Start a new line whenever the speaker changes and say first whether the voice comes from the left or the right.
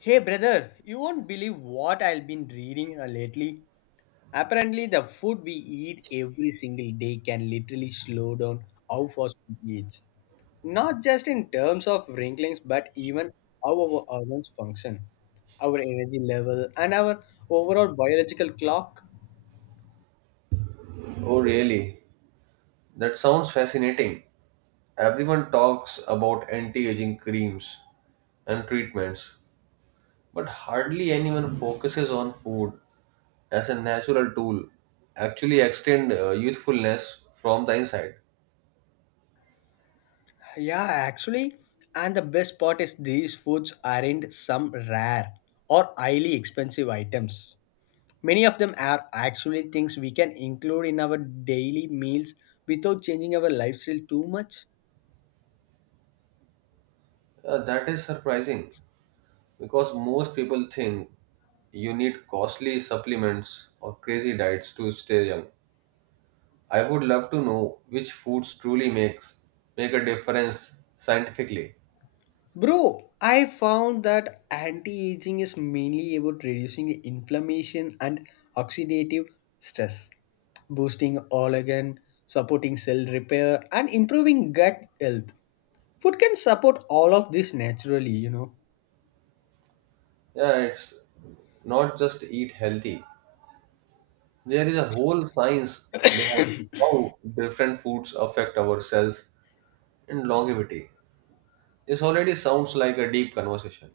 left: Hey brother, you won't believe what I've been reading lately. Apparently, the food we eat every single day can literally slow down how fast we age. Not just in terms of wrinklings, but even how our organs function, our energy level, and our overall biological clock.
right: Oh, really? That sounds fascinating. Everyone talks about anti aging creams and treatments, but hardly anyone focuses on food as a natural tool. Actually, extend youthfulness from the inside.
left: Yeah, actually, and the best part is these foods aren't some rare or highly expensive items. Many of them are actually things we can include in our daily meals without changing our lifestyle too much.
right: That is surprising because most people think you need costly supplements or crazy diets to stay young. I would love to know which foods truly make a difference scientifically.
left: Bro, I found that anti aging is mainly about reducing inflammation and oxidative stress, boosting organ, supporting cell repair, and improving gut health. Food can support all of this naturally.
right: Yeah, it's not just eat healthy. There is a whole science behind how different foods affect our cells and longevity. This already sounds like a deep conversation.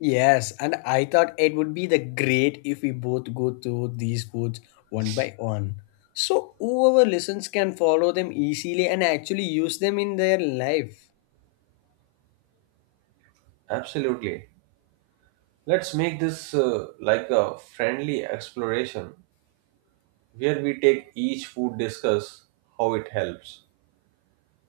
left: Yes, and I thought it would be the great if we both go through these foods one by one. So whoever listens can follow them easily and actually use them in their life.
right: Absolutely. Let's make this like a friendly exploration where we take each food, discuss how it helps,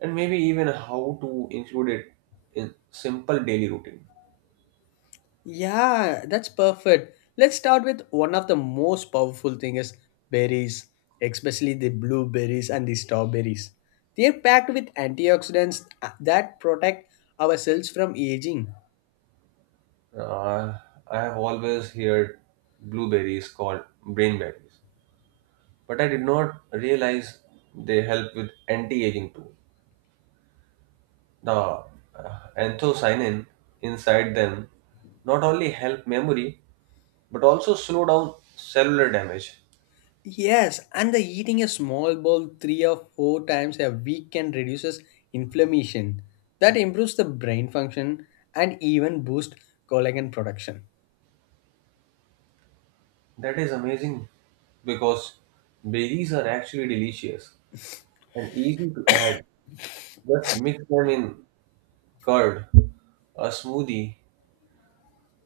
right: and maybe even how to include it in simple daily routine.
left: Yeah, that's perfect. Let's start with one of the most powerful thing is berries, especially the blueberries and the strawberries. They are packed with antioxidants that protect our cells from aging.
right: Uh, I have always heard blueberries called brain berries but I did not realize they help with anti-aging too. The anthocyanin inside them not only help memory but also slow down cellular damage.
left: Yes, and the eating a small bowl three or four times a week can reduces inflammation. That improves the brain function and even boost collagen production.
right: That is amazing because berries are actually delicious and easy to add. Just mix them in curd, a smoothie,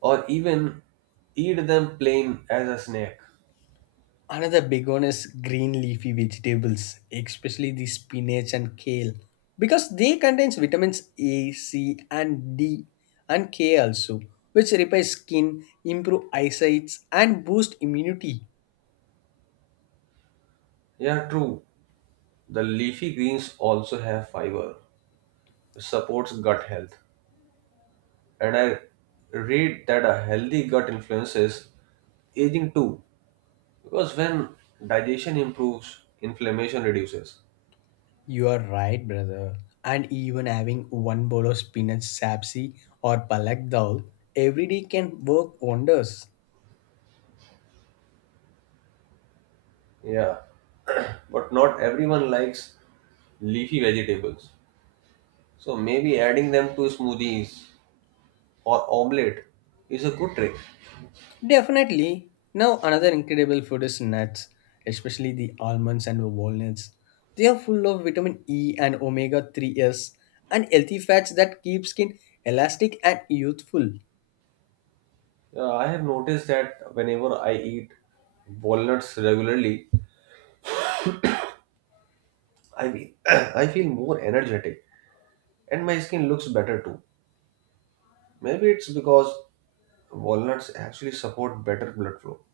right: or even eat them plain as a snack.
left: Another big one is green leafy vegetables, especially the spinach and kale, because they contains vitamins A, C, and D, and K also, which repair skin, improve eyesight, and boost immunity.
right: Yeah, true. The leafy greens also have fiber, which supports gut health. And I read that a healthy gut influences aging too, because when digestion improves, inflammation reduces.
left: You are right, brother. And even having one bowl of spinach sapsi or palak dal every day can work wonders.
right: Yeah, but not everyone likes leafy vegetables. So maybe adding them to smoothies or omelette is a good trick.
left: Definitely. Now another incredible food is nuts, especially the almonds and walnuts. They are full of vitamin E and omega 3s and healthy fats that keep skin elastic and youthful.
right: Yeah, I have noticed that whenever I eat walnuts regularly, I feel, I feel more energetic and my skin looks better too. Maybe it's because walnuts actually support better blood flow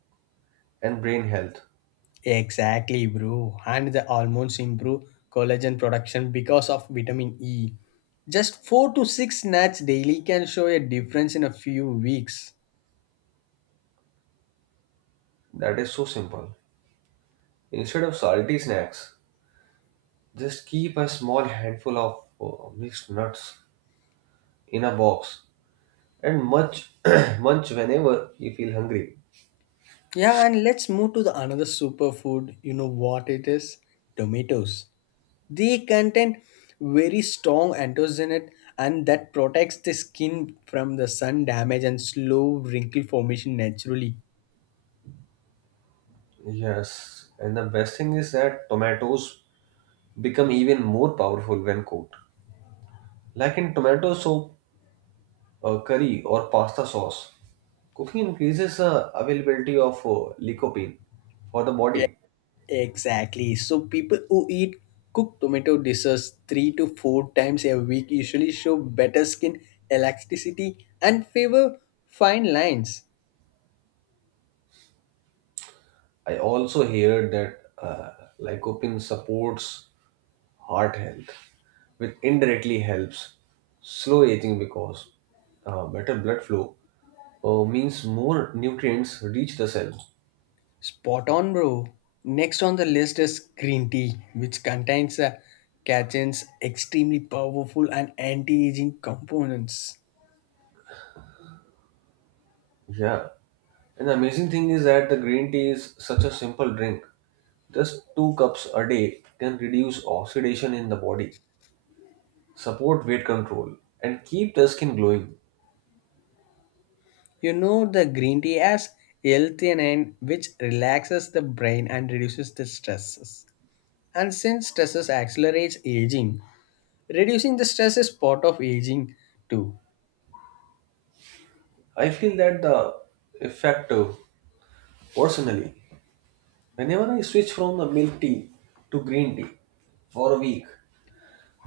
right: and brain health.
left: Exactly, bro. And the almonds improve collagen production because of vitamin E. Just 4 to 6 snacks daily can show a difference in a few weeks.
right: That is so simple. Instead of salty snacks, just keep a small handful of mixed nuts in a box and munch munch whenever you feel hungry.
left: Yeah, and let's move to the another superfood. You know what it is? Tomatoes. They contain very strong antioxidant and that protects the skin from the sun damage and slow wrinkle formation naturally.
right: Yes, and the best thing is that tomatoes become even more powerful when cooked. Like in tomato soup, curry or pasta sauce. Cooking increases availability of lycopene for the body.
left: Exactly. So people who eat cooked tomato dishes three to four times a week usually show better skin elasticity and favor fine lines.
right: I also hear that lycopene supports heart health, which indirectly helps slow aging because better blood flow means more nutrients reach the cell.
left: Spot on, bro. Next on the list is green tea, which contains catechins, extremely powerful and anti-aging components.
right: Yeah. And the amazing thing is that the green tea is such a simple drink. Just two cups a day can reduce oxidation in the body support weight control, and keep the skin glowing.
left: You know the green tea as L-theanine, which relaxes the brain and reduces the stresses. And since stresses accelerates aging, reducing the stress is part of aging too.
right: I feel that the effect personally, whenever I switch from the milk tea to green tea for a week,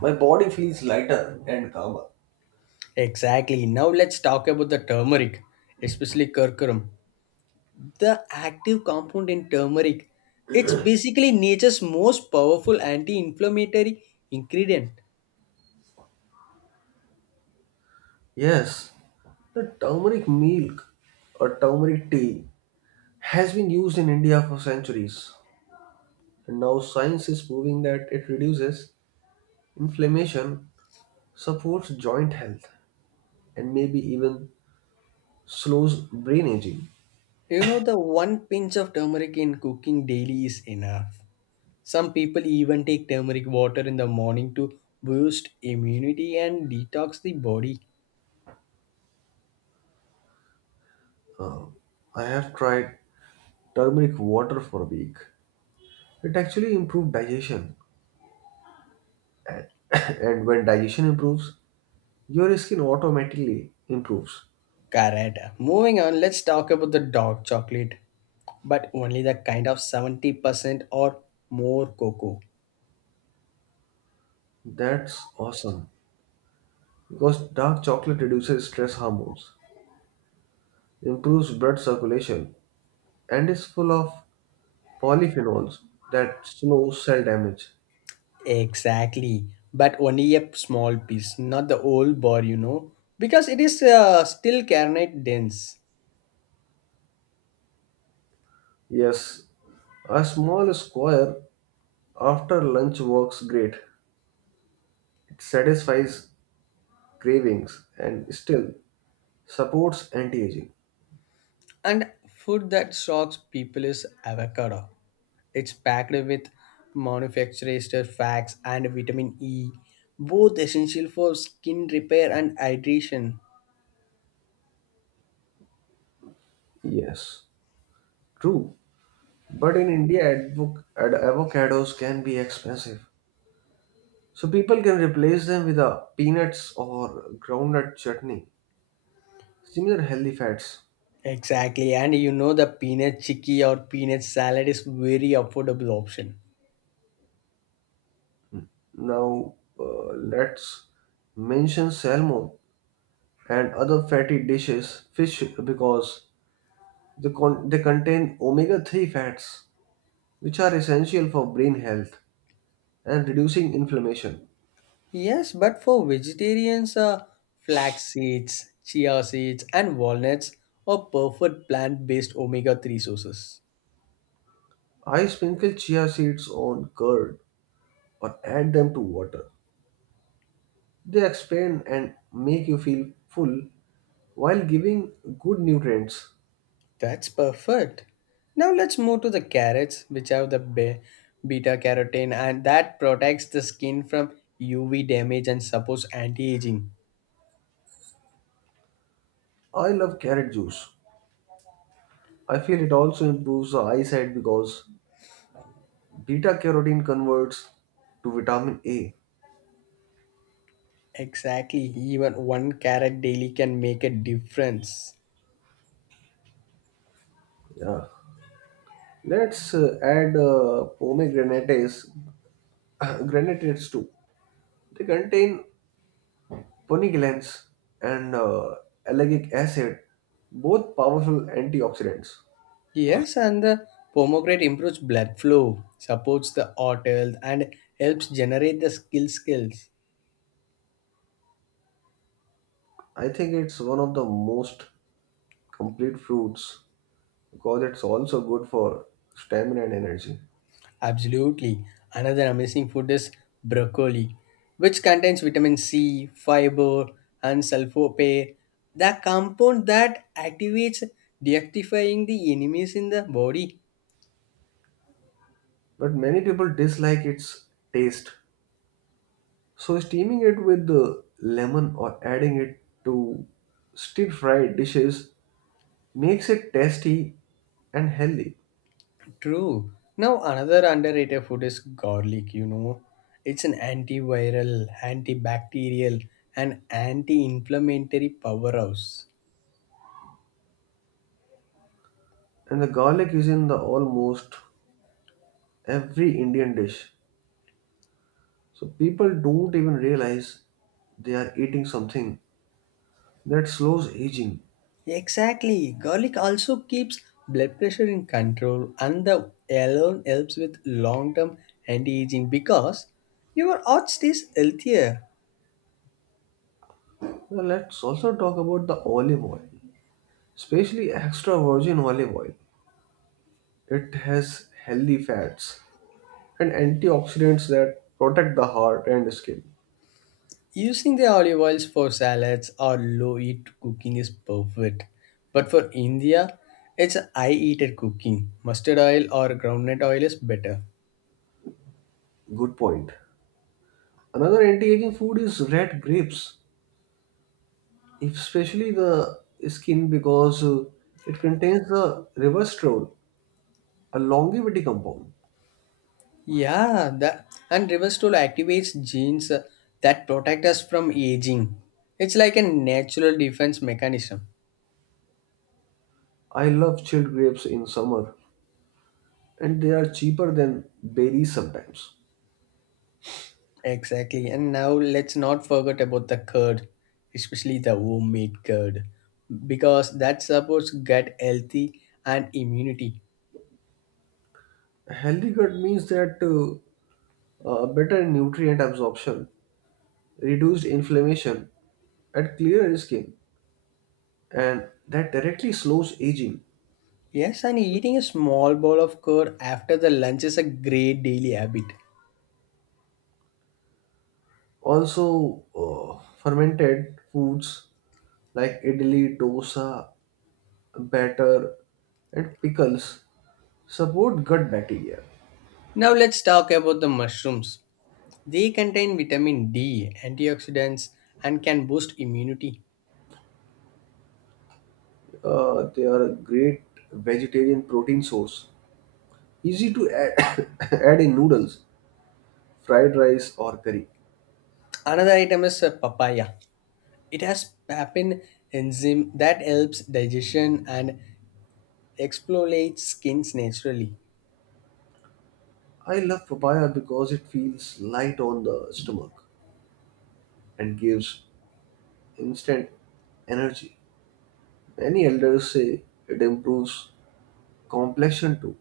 right: my body feels lighter and calmer.
left: Exactly. Now let's talk about the turmeric, especially curcumin. The active compound in turmeric, it's basically nature's most powerful anti-inflammatory ingredient.
right: Yes, the turmeric milk or turmeric tea has been used in India for centuries, and now science is proving that it reduces inflammation, supports joint health, and maybe even slows brain aging.
left: You know the one pinch of turmeric in cooking daily is enough. Some people even take turmeric water in the morning to boost immunity and detox the body.
right: Uh, I have tried turmeric water for a week. It actually improved digestion. And when digestion improves, your skin automatically improves.
left: Correct. Moving on, let's talk about the dark chocolate, but only the kind of 70% or more cocoa.
right: That's awesome. Because dark chocolate reduces stress hormones, improves blood circulation, and is full of polyphenols that slow cell damage.
left: Exactly, but only a small piece, not the whole bar, you know, because it is still carnate dense.
right: Yes, a small square after lunch works great. It satisfies cravings and still supports anti aging.
left: And food that shocks people is avocado. It's packed with manufacturer's fats and vitamin E, both essential for skin repair and hydration.
right: Yes, true. But in India, avocados can be expensive. So people can replace them with a peanuts or groundnut chutney. Similar healthy fats.
left: Exactly, and you know the peanut chicky or peanut salad is very affordable option.
right: Now, let's mention salmon and other fatty dishes, fish, because they contain omega 3 fats, which are essential for brain health and reducing inflammation.
left: Yes, but for vegetarians, flax seeds, chia seeds, and walnuts are perfect plant-based omega-3 sources.
right: I sprinkle chia seeds on curd or add them to water. They expand and make you feel full while giving good nutrients.
left: That's perfect. Now let's move to the carrots, which have the beta carotene, and that protects the skin from UV damage and supports anti-aging.
right: I love carrot juice. I feel it also improves the eyesight because beta carotene converts to vitamin A.
left: Exactly, even one carrot daily can make a difference.
right: Yeah. Let's add pomegranates, granates too. They contain poneglyphs and allergic acid, both powerful antioxidants.
left: Yes, and the pomegranate improves blood flow, supports the heart health, and helps generate the skills.
right: I think it's one of the most complete fruits because it's also good for stamina and energy.
left: Absolutely. Another amazing food is broccoli, which contains vitamin C, fiber, and sulforaphane, the compound that activates deactivating the enemies in the body.
right: But many people dislike its taste. So steaming it with the lemon or adding it to stir fried dishes makes it tasty and healthy.
left: True. Now another underrated food is garlic, you know. It's an antiviral, antibacterial and anti-inflammatory powerhouse.
right: And the garlic is in the almost every Indian dish. So people don't even realize they are eating something that slows aging.
left: Exactly. Garlic also keeps blood pressure in control and the alone helps with long-term anti-aging because your heart stays healthier.
right: Now let's also talk about the olive oil, especially extra virgin olive oil. It has healthy fats and antioxidants that protect the heart and skin.
left: Using the olive oils for salads or low heat cooking is perfect. But for India, it's high heated cooking. Mustard oil or groundnut oil is better.
right: Good point. Another anti-aging food is red grapes, especially the skin because it contains the resveratrol, a longevity compound.
left: Yeah, that and reverse tool activates genes that protect us from aging. It's like a natural defense mechanism.
right: I love chilled grapes in summer and they are cheaper than berries sometimes.
left: Exactly. And now let's not forget about the curd, especially the homemade curd, because that supports gut healthy and immunity.
right: A healthy gut means that better nutrient absorption, reduced inflammation, and clearer skin, and that directly slows aging.
left: Yes, and eating a small bowl of curd after the lunch is a great daily habit.
right: Also, fermented foods like idli, dosa, batter, and pickles support gut bacteria.
left: Now let's talk about the mushrooms. They contain vitamin D, antioxidants, and can boost immunity.
right: They are a great vegetarian protein source, easy to add, add in noodles, fried rice, or curry.
left: Another item is papaya. It has papain enzyme that helps digestion and exfoliates skins naturally.
right: I love papaya because it feels light on the stomach and gives instant energy. Many elders say it improves complexion too.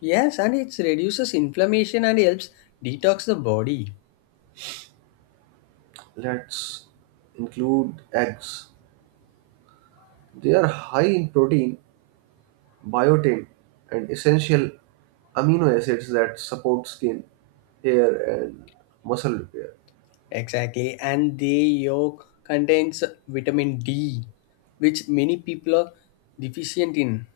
left: Yes, and it reduces inflammation and helps detox the body.
right: Let's include eggs. They are high in protein, biotin, and essential amino acids that support skin, hair, and muscle repair.
left: Exactly, and the yolk contains vitamin D, which many people are deficient in.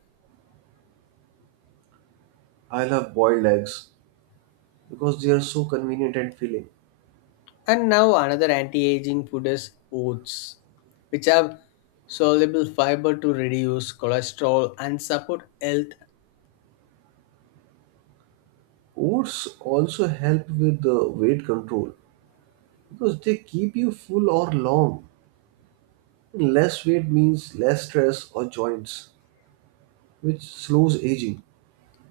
right: I love boiled eggs because they are so convenient and filling.
left: And now another anti-aging food is oats, which have soluble fiber to reduce cholesterol and support health.
right: Oats also help with the weight control because they keep you full or long. Less weight means less stress or joints, which slows aging.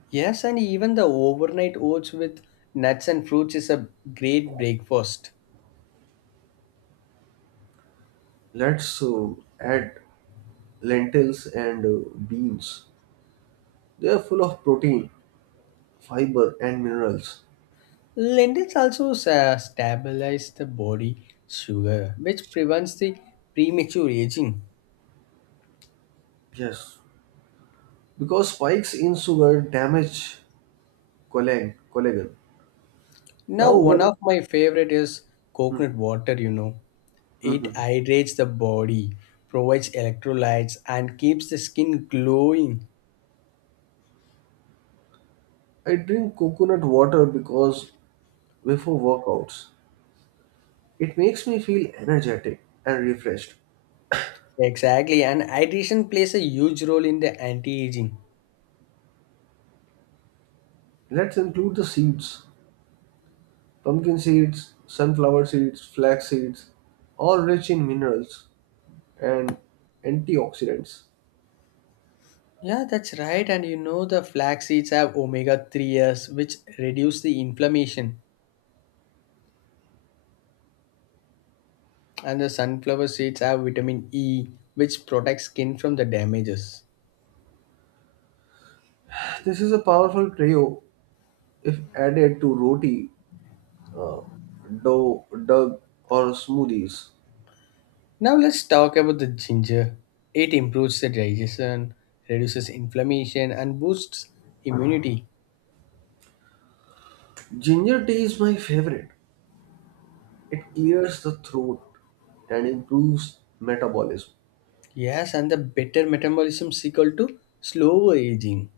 left: Yes, and even the overnight oats with nuts and fruits is a great breakfast.
right: Let's add lentils and beans. They are full of protein, fiber, and minerals.
left: Lentils also stabilize the body sugar, which prevents the premature aging.
right: Yes, because spikes in sugar damage collagen.
left: Now,
right: Now,
left: one
right: one.
left: of my favorite is coconut water, you know. It
right: Mhm.
left: hydrates the body, provides electrolytes, and keeps the skin glowing.
right: I drink coconut water because before workouts, it makes me feel energetic and refreshed.
left: Exactly, and hydration plays a huge role in the anti-aging.
right: Let's include the seeds, pumpkin seeds, sunflower seeds, flax seeds, all rich in minerals and antioxidants.
left: Yeah, that's right. And you know the flax seeds have omega-3 s which reduce the inflammation, and the sunflower seeds have vitamin E, which protects skin from the damages.
right: This is a powerful trio if added to roti, uh, dough, dug, or smoothies.
left: Now let's talk about the ginger. It improves the digestion, reduces inflammation, and boosts immunity.
right: Ginger tea is my favorite. It clears the throat and improves metabolism.
left: Yes, and the better metabolism is equal to slower aging.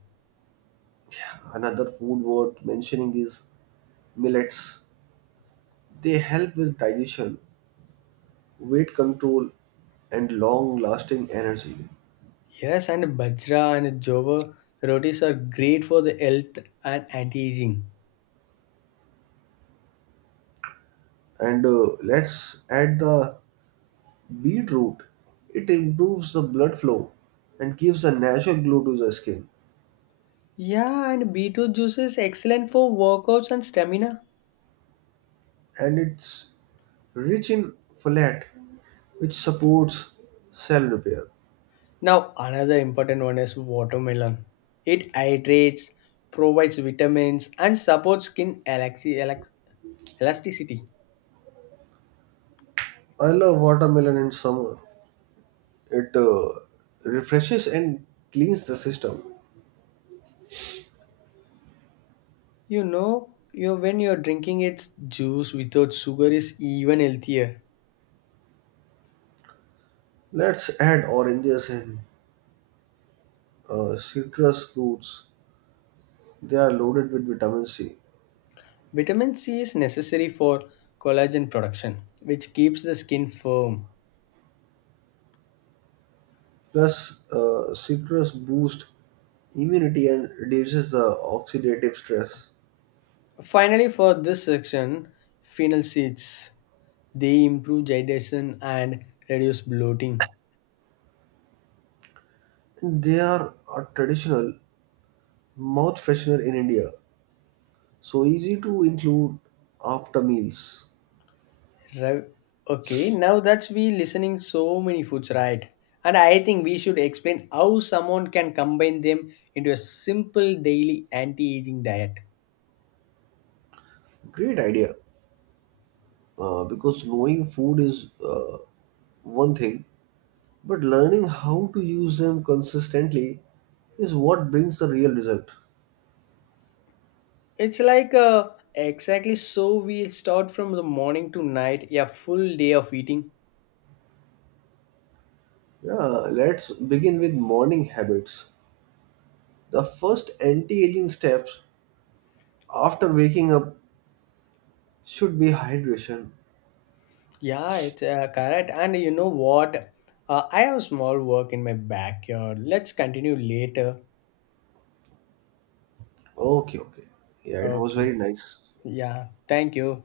right: Another food worth mentioning is millets. They help with digestion, weight control, and long-lasting energy.
left: Yes, and bajra and jova rotis are great for the health and anti-aging.
right: And let's add the beetroot. It improves the blood flow and gives a natural glow to the skin,
left: Yeah, and beetroot juice is excellent for workouts and stamina.
right: and it's rich in folate, which supports cell repair.
left: Now, another important one is watermelon. It hydrates, provides vitamins, and supports skin elasticity.
right: I love watermelon in summer. It refreshes and cleans the system.
left: You know, you when you're drinking its juice without sugar is even healthier.
right: Let's add oranges and citrus fruits. They are loaded with vitamin C.
left: Vitamin C is necessary for collagen production, which keeps the skin firm.
right: Plus, citrus boost immunity and reduces the oxidative stress.
left: Finally, for this section, phenol seeds. They improve digestion and reduce bloating.
right: They are a traditional mouth freshener in India. So easy to include after meals.
left: Right. Okay, now that's we listening so many foods, right? And I think we should explain how someone can combine them into a simple daily anti-aging diet.
right: Great idea. Because knowing food is one thing, but learning how to use them consistently is what brings the real result.
left: It's like exactly so we start from the morning to night, a full day of eating.
right: Yeah, let's begin with morning habits. The first anti aging steps after waking up should be hydration.
left: Yeah, it's correct. And you know what? I have small work in my backyard. Let's continue later.
right: Okay, okay. Yeah, it was
left: Okay.
right: very nice.
left: Yeah. Thank you.